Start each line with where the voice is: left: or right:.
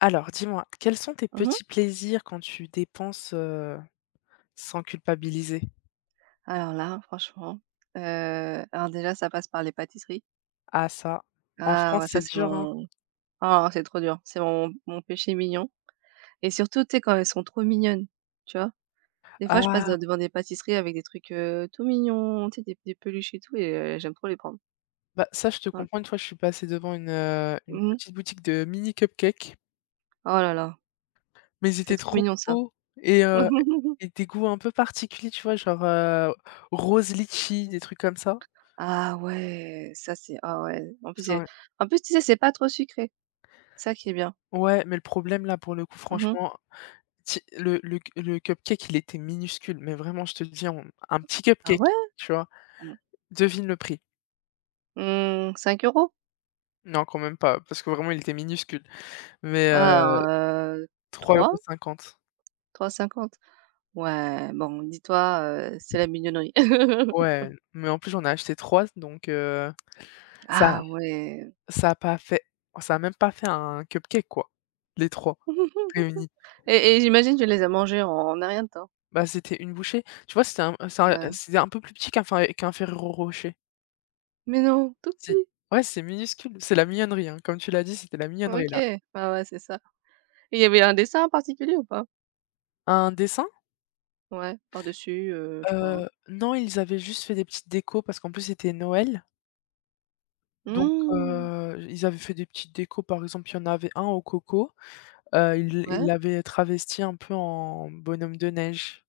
left: Alors, dis-moi, quels sont tes
right: Mmh.
left: petits plaisirs quand tu dépenses, sans culpabiliser?
right: Alors là, franchement, heu, alors déjà ça passe par les pâtisseries.
left: Ah ça, en
right: Ah
left: France,
right: ouais, ça
left: c'est
right: c'est
left: dur, hein.
right: mon ah c'est trop dur, c'est mon péché mignon et surtout, tu sais, quand elles sont trop mignonnes, tu vois? Des fois, je passe de
left: Ah,
right: devant des pâtisseries avec des trucs, tout mignons, tu sais, des peluches et tout et j'aime trop les prendre.
left: bah, ça, je te
right: Ouais.
left: comprends. Une fois, je suis passée devant une
right: Mmh.
left: petite boutique de mini cupcakes,
right: Oh là là,
left: mais ils
right: c'est
left: étaient
right: trop
left: trop
right: mignon ça.
left: beaux et heu et des goûts un peu particuliers, tu vois? Genre, rose litchi, des trucs comme ça.
right: Ah ouais, ça c'est ah ouais,
left: Enfin,
right: en plus, tu sais, c'est pas trop sucré, ça qui est bien.
left: ouais, mais le problème, là, pour le coup,
right: Mmh.
left: franchement, ti le cupcake, il était minuscule, mais vraiment, je te dis, on un petit
right: Ah ouais?
left: cupcake, tu vois?
right: 5 euros.
left: Devine le prix. Non, quand même pas, parce que vraiment il était minuscule, mais
right: Ah, euh,
left: trois euros
right: trois
left: cinquante
right: trois cinquante. Ouais, bon, dis-toi, c'est la mignonnerie.
left: Ouais, mais en plus j'en ai acheté 3 donc ça
right: Ah ouais.
left: ça a pas fait ça a même pas fait un cupcake quoi, les 3 réunis.
right: Et j'imagine que tu les as mangés en un rien de temps?
left: Bah, c'était une bouchée. Tu vois, c'était un c'est un
right: Ouais.
left: c'était un peu plus petit qu'un Ferrero Rocher.
right: Mais non, tout
left: C'est
right: petit?
left: ouais, c'est minuscule, c'est la mignonnerie, hein, comme tu l'as dit, c'était la mignonnerie là.
right: OK. Ah ouais, c'est ça. Et il y avait un dessin en particulier ou pas?
left: Un dessin?
right: Ouais, par-dessus, je sais pas.
left: Non, ils avaient juste fait des petites décos parce qu'en plus c'était Noël, donc
right: Mmh.
left: ils avaient fait des petites décos, par exemple, il y en avait un au coco. Il
right: Ouais.
left: l'avait travesti un peu en bonhomme de neige.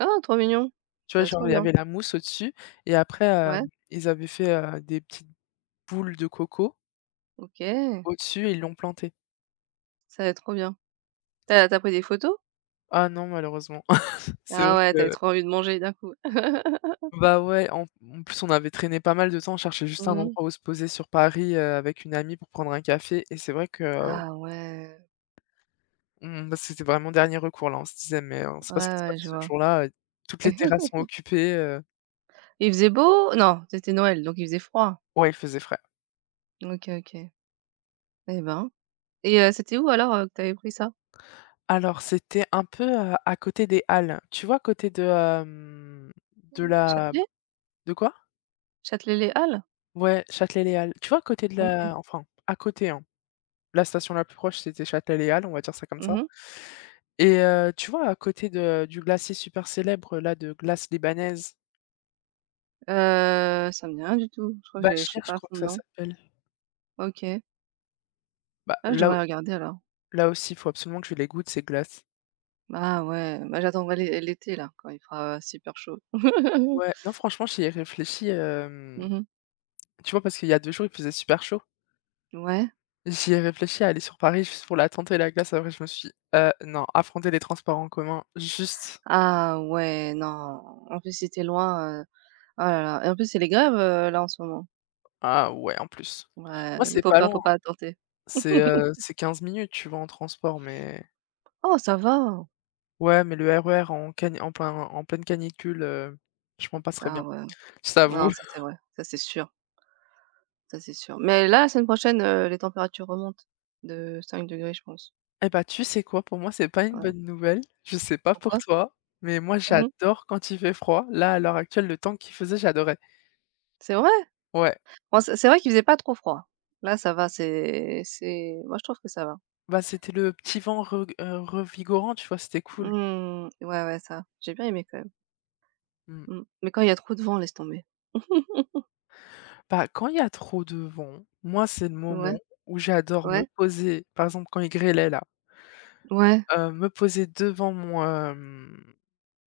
right: Ah, trop mignon.
left: Tu
right: Ça
left: vois,
right: va être trop
left: genre, il y
right: bien.
left: avait la mousse au-dessus et après,
right: Ouais,
left: ils avaient fait, des petites boules de coco
right: OK.
left: au-dessus et ils l'ont planté.
right: Ça va être trop bien. T'as as pris des photos?
left: Ah non, malheureusement. C'est
right: Ah
left: vrai
right: ouais, t'avais
left: que
right: trop envie de manger d'un coup.
left: bah, ouais, en plus, on avait traîné pas mal de temps, on cherchait juste un
right: Mmh.
left: endroit où se poser sur Paris, avec une amie pour prendre un café et c'est vrai qu'on
right: Ah ouais.
left: bah, c'était vraiment dernier recours là, on se disait: «Mais on sait
right: Ouais,
left: pas ce qui se
right: ouais,
left: passe
right: je
left: ce
right: vois.
left: jour-là, toutes les terrasses sont occupées»,
right: Il faisait beau? Non, c'était Noël, donc il faisait froid.
left: ouais, il faisait frais.
right: OK, OK. Eh ben, c'était où alors, que t'avais pris ça?
left: Alors, c'était un peu, à côté des halles. Tu vois, à côté de, de
right: Mmh. À
left: la
right: Châtelet?
left: de quoi?
right: Châtelet-Les Halles?
left: Ouais, Châtelet-Les-Halles. Tu vois, à côté de
right: OK.
left: la enfin, à côté, hein. La station la plus proche, c'était Châtelet-Les-Halles, on va dire ça comme ça
right: Mhm. Mh.
left: et tu vois, à côté de du glacier super célèbre, là, de glace libanaise,
right: Ça me dit rien du tout. Je crois que j'ai je suis
left: Bachir, je
right: pas à
left: crois
right: fond
left: que ça
right: dedans.
left: s'appelle.
right: OK.
left: Bah,
right: Ah, je
left: là
right: devrais regarder alors.
left: là aussi, il faut absolument que je les goûte, ces glaces.
right: Ah ouais, bah, j'attendrai l'été là, quand il fera super chaud.
left: Ouais, non, franchement, j'y ai réfléchi,
right: Mmh.
left: tu vois, parce qu'il y a 2 jours, il faisait super chaud.
right: Ouais.
left: J'y ai réfléchi à aller sur Paris juste pour la tenter la glace, après je me suis dit: «Non, affronter les transports en commun juste,
right: Ah ouais, non. En plus, si tu loin, oh là là, et en plus, c'est les grèves, là, en ce moment.
left: ah ouais, en plus».
right: Ouais,
left: Moi, c'est
right: faut
left: pas
right: pas faut
left: loin, hein,
right: pas tenter.
left: c'est, heu, c'est 15 minutes, tu vois, en transport, mais
right: Oh, ça va.
left: ouais, mais le RER en pleine canicule, je m'en passerais
right: Ah
left: bien,
right: ouais.
left: je t'avoue.
right: Non, ça c'est vrai, ça c'est sûr, ça c'est sûr. Mais là, la semaine prochaine, les températures remontent de 5 degrés, je pense.
left: Eh bah, tu sais quoi? Pour moi, c'est pas une
right: Ouais.
left: bonne nouvelle, je sais pas pour
right: Pourquoi?
left: toi, mais moi,
right: Mmh.
left: j'adore quand il fait froid. Là, à l'heure actuelle, le temps qu'il faisait, j'adorais.
right: C'est vrai?
left: Ouais,
right: Bon, c'est vrai qu'il faisait pas trop froid. Là, ça va, c'est moi, je trouve que ça va.
left: bah, c'était le petit vent re revigorant, tu vois? C'était cool.
right: Mmh, ouais, ouais, ça. J'ai bien aimé quand même.
left: Mmh.
right: Mmh. Mais quand il y a trop de vent, laisse tomber.
left: Bah, quand il y a trop de vent, moi, c'est le
right: Ouais,
left: moment où j'adore me
right: ouais,
left: poser, par exemple, quand il grêlait là,
right: ouais.
left: me poser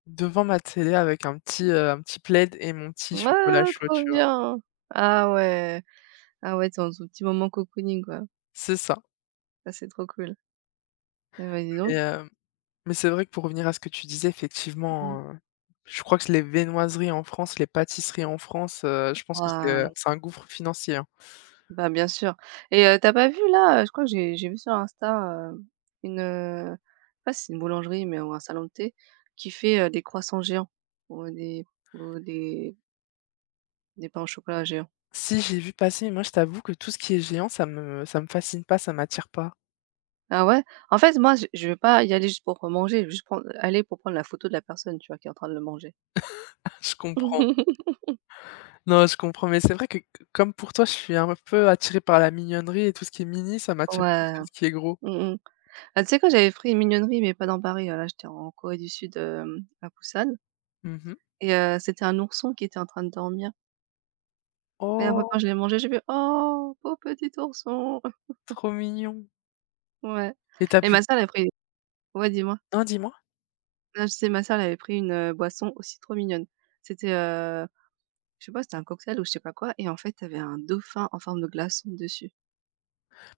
left: devant ma télé avec un petit plaid et mon petit chocolat
right: Ah,
left: chaud,
right: trop
left: tu vois?
right: bien! Ah ouais, ah ouais, c'est un petit moment cocooning, quoi.
left: C'est ça.
right: Ça, c'est trop cool. Eh bah, dis
left: Mais,
right: donc.
left: heu, mais c'est vrai que pour revenir à ce que tu disais,
right: Mmh.
left: effectivement, je crois que les viennoiseries en France, les pâtisseries en France, je pense que c'est,
right: Waouh!
left: c'est un gouffre financier, hein.
right: Bah, bien sûr, et tu pas vu là, je crois que j'ai vu sur Insta, une, je sais pas si c'est une boulangerie, mais ou un salon de thé qui fait, des croissants géants ou des ou des pains au chocolat géants.
left: Si, j'ai vu passer, moi, je t'avoue que tout ce qui est géant, ça me fascine pas, ça m'attire pas.
right: Ah ouais? En fait, moi, je vais pas y aller juste pour manger, je vais juste prendre aller pour prendre la photo de la personne, tu vois, qui est en train de le manger.
left: Je comprends. Non, je comprends, mais c'est vrai que c comme pour toi, je suis un peu attirée par la mignonnerie et tout ce qui est mini, ça m'attire plus
right: Ouais,
left: que ce qui est gros.
right: mmh mh. Ah, tu sais quoi, j'avais pris une mignonnerie mais pas dans Paris, là, j'étais en Corée du Sud, à Busan,
left: Mmh.
right: et c'était un ourson qui était en train de dormir. Et après quand
left: Oh,
right: je l'ai mangé, j'ai fait: «Oh, pauvre petit ourson!»
left: trop mignon
right: Ouais,
left: et t'as
right: et
left: pu
right: ma sœur elle a pris. Ouais, dis-moi?
left: hein, dis-moi?
right: Non, je sais, ma sœur elle avait pris une, boisson aussi trop mignonne. C'était, je sais pas, c'était un cocktail ou je sais pas quoi, et en fait, tu avais un dauphin en forme de glaçon dessus.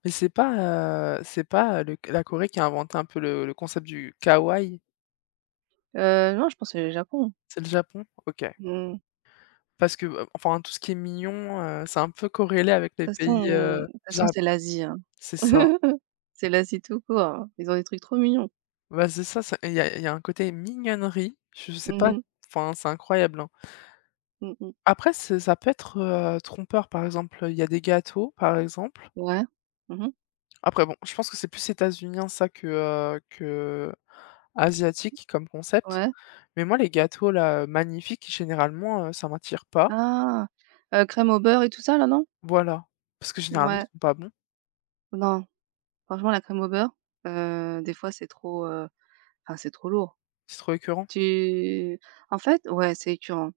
left: Mais c'est pas, le la Corée qui a inventé un peu le concept du kawaii?
right: Non, je pense c'est le Japon.
left: C'est le Japon? OK.
right: Mmh.
left: Parce que, enfin, tout ce qui est mignon, c'est un peu corrélé avec les
right: De toute façon
left: pays,
right: de toute façon
left: Jap
right: c'est l'Asie, hein.
left: C'est ça.
right: C'est l'Asie tout court, hein. Ils ont des trucs trop mignons.
left: Bah, c'est ça, ça il y a un côté mignonnerie, je sais pas,
right: Mmh mh.
left: enfin, c'est incroyable, hein.
right: Mmh mh.
left: Après c'est ça peut être, trompeur, par exemple, il y a des gâteaux, par exemple.
right: Ouais. Mmh mh.
left: Après bon, je pense que c'est plus états-unien ça que asiatique comme concept.
right: Ouais.
left: Mais moi les gâteaux là, magnifiques, généralement, ça m'attire pas.
right: Ah! Crème au beurre et tout ça là, non?
left: Voilà. Parce que généralement ils
right: Ouais.
left: sont pas bons,
right: Non. Franchement, la crème au beurre, des fois, c'est trop, enfin, c'est trop lourd.
left: c'est trop écœurant.
right: Tu en fait, ouais, c'est écœurant.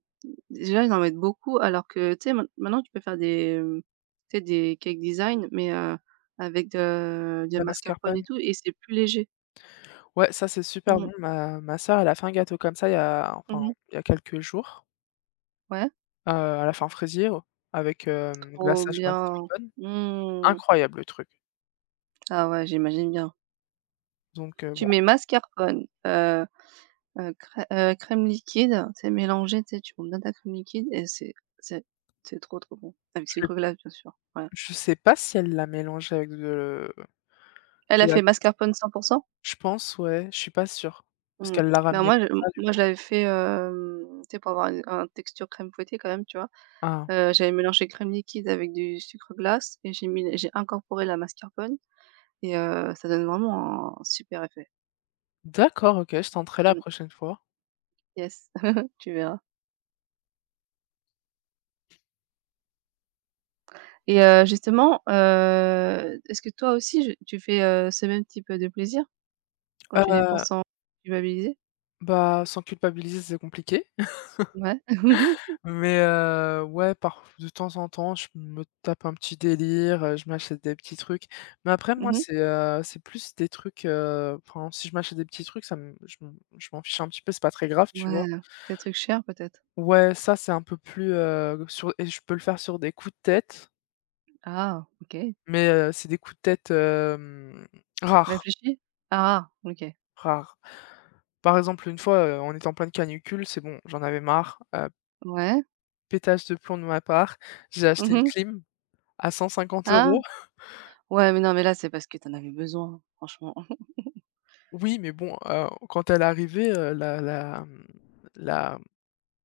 right: Déjà, ils en mettent beaucoup alors que, tu sais, maintenant, tu peux faire des, tu sais, des cake design, mais avec de
left: La
right: mascarpone et
left: mascarpone.
right: tout, et c'est plus léger.
left: Ouais, ça c'est super
right: Mmh mh.
left: bon. Ma sœur, elle a fait un gâteau comme ça il y a enfin,
right: Mmh.
left: il y a quelques jours.
right: Ouais,
left: Elle a fait un fraisier, avec,
right: trop
left: glaçage
right: bien.
left: mascarpone.
right: Mmh.
left: Incroyable le truc.
right: Ah ouais, j'imagine bien.
left: Donc,
right: Tu
left: bon
right: mets mascarpone, euh, crème liquide, c'est mélangé, tu sais, tu montes bien ta crème liquide, et c'est c'est trop, trop bon. Avec
left: je
right: sucre glace, bien sûr, ouais.
left: Je sais pas si elle l'a mélangé avec de
right: Elle
left: de
right: a
left: la
right: fait mascarpone 100.
left: je pense, ouais, je suis pas sûre, parce
right: Mmh.
left: qu'elle l'a
right: Bah,
left: ramené comme ça, du
right: moi,
left: coup.
right: je l'avais fait, tu sais, pour avoir une un texture crème fouettée quand même, tu vois?
left: Ah,
right: J'avais mélangé crème liquide avec du sucre glace, et j'ai incorporé la mascarpone, et ça donne vraiment un super effet.
left: d'accord, OK, je tenterai la
right: Mmh.
left: prochaine fois.
right: Yes, tu verras, et justement, est-ce que toi aussi je tu fais, ce même type, de plaisir? Quand tu
left: Heu,
right: dépenses sans culpabiliser?
left: bah, sans culpabiliser, c'est compliqué,
right: Ouais.
left: mais ouais, par de temps en temps, je me tape un petit délire, je m'achète des petits trucs, mais après moi,
right: Mmh.
left: c'est plus des trucs, enfin, si je m'achète des petits trucs, ça me je m je m'en fiche un petit peu, c'est pas très grave, tu
right: Ouais,
left: vois?
right: ces trucs chers peut-être?
left: Ouais, ça, c'est un peu plus, sur et je peux le faire sur des coups de tête.
right: Ah, OK.
left: Mais, c'est des coups de tête, rares,
right: Réfléchis? Ah, OK.
left: rares. Par exemple, une fois, on était en pleine canicule, c'est bon, j'en avais marre,
right: Ouais.
left: pétage de plomb de ma part, j'ai acheté une
right: Mmh.
left: clim à 150
right: Ah!
left: euros.
right: Ouais, mais non, mais là, c'est parce que t'en avais besoin, franchement.
left: Oui, mais bon, quand elle est arrivée, la la, mmh, la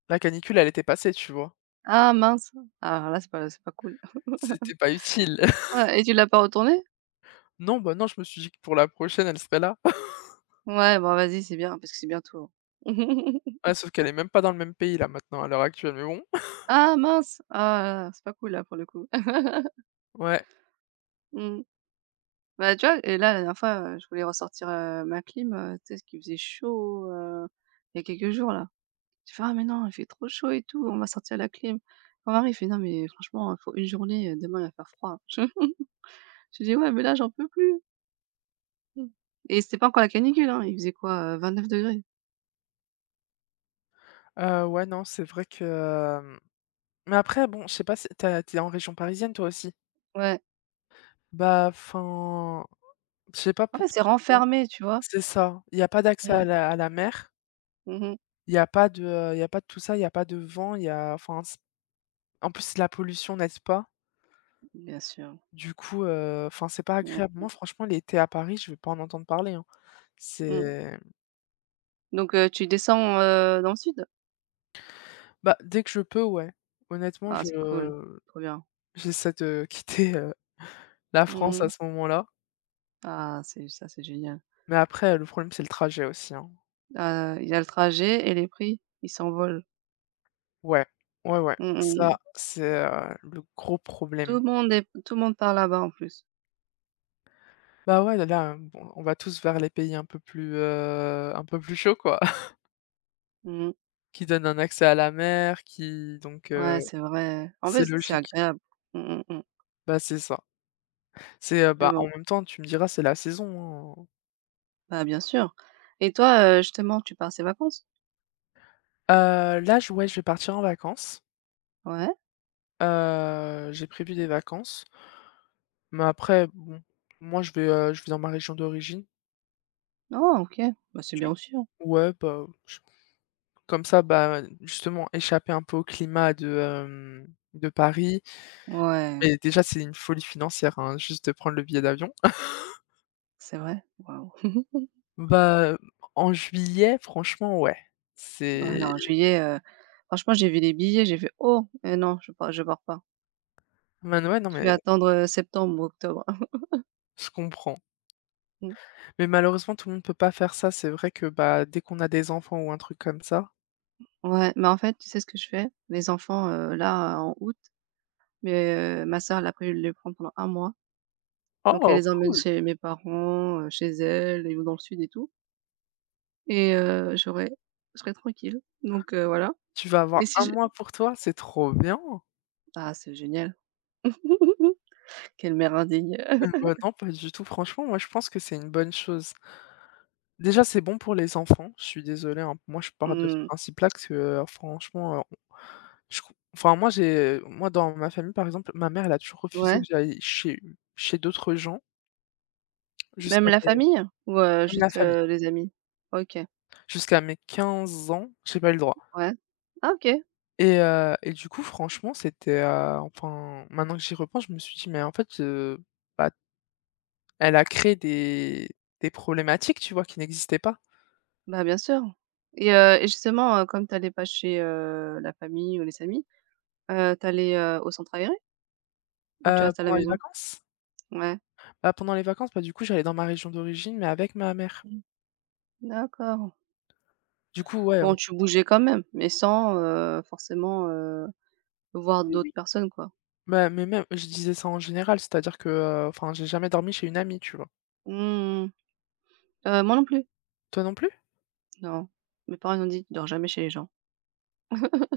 left: la canicule, elle était passée, tu vois?
right: Ah, mince! Ah là, c'est pas cool.
left: C'était pas utile.
right: Ouais, et tu l'as pas retourné?
left: Non, bah, non, je me suis dit que pour la prochaine, elle serait là.
right: Ouais, bon vas-y, c'est bien parce que c'est bientôt.
left: Ouais, sauf qu'elle est même pas dans le même pays, là, maintenant, à l'heure actuelle, mais bon.
right: Ah, mince! Ah, c'est pas cool là pour le coup.
left: Ouais,
right: Mmh. Bah, tu vois? Et là, la dernière fois, je voulais ressortir, ma clim, tu sais, parce qu'il faisait chaud, il y a quelques jours là. Je fais: «Ah mais non, il fait trop chaud et tout, on va sortir la clim». Mon mari, il fait: «Non mais franchement, il faut une journée, demain il va faire froid». Je dis: «Ouais, mais là j'en peux plus». Mmh. Et c'était pas encore la canicule, hein, il faisait quoi, 29 degrés.
left: ouais, non, c'est vrai que, mais après, bon, je sais pas, c'est tu as en région parisienne toi aussi?
right: Ouais.
left: Bah, enfin, je sais pas
right: En fait,
left: pour
right: c'est
left: toi.
right: renfermé, tu vois?
left: C'est ça. Il y a pas d'accès
right: Mmh.
left: à la mer,
right: Mmh.
left: il y a pas de tout ça, il y a pas de vent, il y a enfin, c en plus la pollution, nest pas?
right: Bien sûr.
left: Du coup, enfin, c'est pas
right: Mmh.
left: agréable. Moi, franchement, l'été à Paris, je veux pas en entendre parler, hein.
right: Mmh.
left: C'est
right: Donc tu descends, dans le sud?
left: Bah, dès que je peux, ouais. Honnêtement,
right: Ah,
left: je
right: c'est cool, trop bien.
left: j'essaie de quitter, la
right: Mmh
left: France à ce
right: mh.
left: moment-là.
right: Ah, c'est ça, c'est génial.
left: Mais après, le problème, c'est le trajet aussi, hein.
right: Il y a le trajet et les prix, ils s'envolent.
left: Ouais, ouais, ouais,
right: Mmh mh, mmh.
left: ça, c'est, le gros
right: Tout le
left: problème.
right: monde est tout le monde part là-bas en plus.
left: Bah, ouais, là, bon, on va tous vers les pays un peu plus chauds, quoi,
right: Mmh.
left: qui donnent un accès à la mer, qui donc
right: Ouais, c'est vrai. En
left: c'est
right: plus, c'est
left: logique.
right: agréable. Mmh, mmh, mmh.
left: Bah, c'est ça. C'est, heu,
right: Mais
left: bah,
right: bon,
left: en même temps, tu me diras, c'est la saison, hein.
right: bah, bien sûr. Et toi, justement, tu pars ces vacances?
left: Là, je ouais, je vais partir en vacances.
right: Ouais?
left: J'ai prévu des vacances, mais après, bon, moi, je vais dans ma région d'origine.
right: Non, OK. Bah, c'est bien
left: Tu
right: aussi, hein.
left: Ouais, bah, comme ça, bah, justement, échapper un peu au climat de Paris.
right: Ouais,
left: Mais déjà, c'est une folie financière, hein, juste de prendre le billet d'avion.
right: c'est vrai? Waouh.
left: Bah, en juillet, franchement, ouais.
right: Ouais, non,
left: C'est
right: en juillet, franchement, j'ai vu les billets, j'ai fait: «Oh! Eh non, je pars pas.
left: man Ouais, non,
right: Je vais
left: mais
right: attendre, septembre ou octobre».
left: je comprends.
right: Mmh.
left: Mais malheureusement, tout le monde peut pas faire ça. C'est vrai que, bah, dès qu'on a des enfants ou un truc comme ça:
right: Ouais, mais en fait, tu sais ce que je fais? Les enfants, là, en août, mais ma sœur, elle a prévu de les prendre pendant un mois. Donc elle
left: «Oh,
right: les emmène
left: cool!
right: chez mes parents, chez elle, ils vont dans le sud et tout. Et j'aurais je serais tranquille, donc voilà.
left: Tu vas
right: et
left: avoir
right: si
left: un
right: je
left: mois pour toi, c'est trop bien!»
right: ah, c'est génial. Quelle mère indigne.
left: Heu, bah, non, pas du tout. Franchement, moi, je pense que c'est une bonne chose. Déjà, c'est bon pour les enfants, je suis désolée, hein. Moi, je pars de ce
right: Mmh.
left: principe-là que, franchement, on je co enfin, moi, j'ai moi, dans ma famille, par exemple, ma mère, elle a toujours refusé que
right: Ouais,
left: j'aille chez d'autres gens
right: même
left: jusqu'à
right: la
left: mes.
right: famille? Ou
left: Même la
right: juste,
left: famille.
right: les amis? OK,
left: Jusqu'à mes 15 ans, j'ai pas eu le droit
right: ouais. Ah, OK,
left: et du coup, franchement, c'était, enfin, maintenant que j'y repense, je me suis dit: «Mais en fait, bah, elle a créé des problématiques, tu vois, qui n'existaient pas».
right: bah, bien sûr, et justement, comme tu allais pas chez, la famille ou les amis, tu allais, au centre aéré? Ou tu
left: Heu,
right: restais à la
left: pendant les
right: maison?
left: vacances?
right: Ouais.
left: Bah, pendant les vacances, bah, du coup, j'allais dans ma région d'origine, mais avec ma mère.
right: Mmh, d'accord.
left: Du coup, ouais,
right: Bon,
left: on
right: tu bougeais quand même, mais sans, forcément, voir
left: oui,
right: d'autres
left: oui.
right: personnes, quoi?
left: Bah, mais même je disais ça en général, c'est-à-dire que, enfin, j'ai jamais dormi chez une amie, tu vois?
right: Mmh mh. Moi non plus.
left: Toi non plus?
right: Non, mes parents ils ont dit: «Tu dors jamais chez les gens».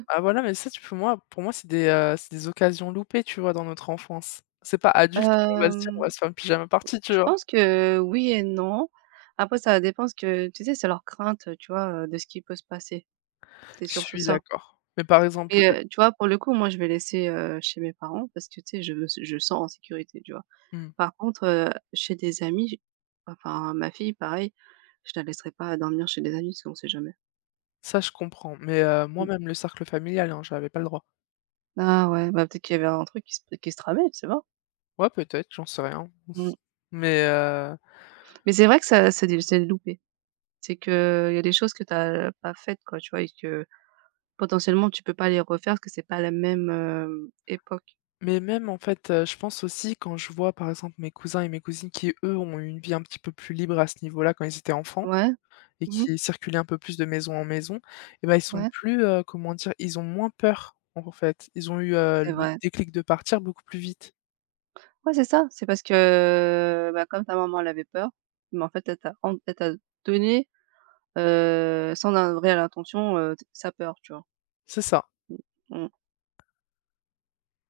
left: Ah voilà, mais ça, tu peux moi, pour moi, c'est des occasions loupées, tu vois, dans notre enfance. C'est pas adulte où on va se dire: «On va
right: Hem,
left: se faire une pyjama party», tu
right: je
left: vois?
right: pense que oui et non. Après ça dépend ce que tu sais, c'est leur crainte, tu vois, de ce qui peut se passer. C'est
left: Je
right: surtout
left: suis
right: ça.
left: d'accord. Mais par exemple
right: Mais,
left: le
right: tu vois, pour le coup, moi, je vais laisser, chez mes parents parce que, tu sais, je me s je sens en sécurité, tu vois?
left: mmh,
right: Par contre, chez des amis, j enfin ma fille pareil, je la laisserai pas dormir chez des amis parce qu'on sait jamais.
left: Ça je comprends, mais moi
right: Mmh.
left: même le cercle familial, hein, j'avais pas le droit.
right: Ah ouais, bah, peut-être qu'il y avait un truc qui se tramait, tu sais pas?
left: Ouais, peut-être, j'en sais rien.
right: Mmh.
left: Mais heu,
right: Mais c'est vrai que ça c'est loupé. C'est que il y a des choses que tu as pas faites quoi, tu vois? Et que potentiellement tu peux pas les refaire parce que c'est pas la même, époque.
left: mais même en fait, je pense aussi quand je vois, par exemple, mes cousins et mes cousines qui, eux, ont eu une vie un petit peu plus libre à ce niveau-là quand ils étaient enfants
right: Ouais,
left: et
right: mmh,
left: qui circulaient un peu plus de maison en maison, et ben ils sont
right: ouais,
left: plus, comment dire? Ils ont moins peur, en fait. Ils ont eu,
right: c'est
left: le
right: vrai.
left: déclic de partir beaucoup plus vite.
right: Ouais, c'est ça, c'est parce que, bah, comme ta maman elle avait peur, mais en fait elle t'a donné, sans un réelle intention, t sa peur, tu vois?
left: C'est ça.
right: Mmh.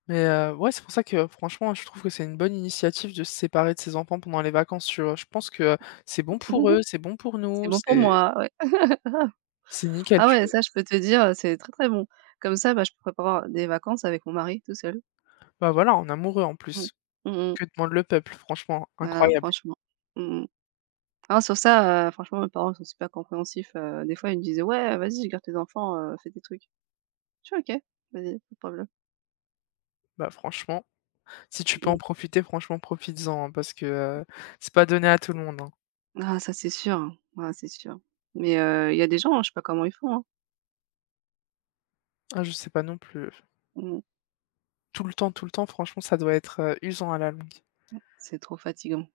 left: Mais, ouais, c'est pour ça que franchement, je trouve que c'est une bonne initiative de se séparer de ses enfants pendant les vacances, tu vois? Je pense que c'est bon pour eux, c'est bon pour
right: C'est
left: nous,
right: bon pour
left: c'est
right: moi, ouais.
left: c'est nickel,
right: Ah
left: tu
right: ouais,
left: vois?
right: ça je peux te dire, c'est très, très bon. Comme ça, bah, je pourrais prévoir des vacances avec mon mari tout seul.
left: Bah, voilà, en amoureux en
right: Mmh.
left: plus.
right: Mmh mh.
left: Que demande le peuple? Franchement,
right: Ah
left: incroyable.
right: franchement. Mmh mh. Non, sur ça, franchement, mes parents, ils sont super compréhensifs, des fois, ils me disaient: «Ouais, vas-y, garde tes enfants, fais tes trucs». Je suis «OK, vas-y, pas de problème».
left: Bah, franchement, si tu peux
right: Mmh.
left: en profiter, franchement, profites-en, hein, parce que, c'est pas donné à tout le monde, hein.
right: Ah ça, c'est sûr, hein. Ah, c'est sûr. Mais il y a des gens, hein, je sais pas comment ils font, hein.
left: Ah, je sais pas non plus,
right: Mmh.
left: tout le temps, tout le temps, franchement, ça doit être, usant à la longue.
right: C'est trop fatigant.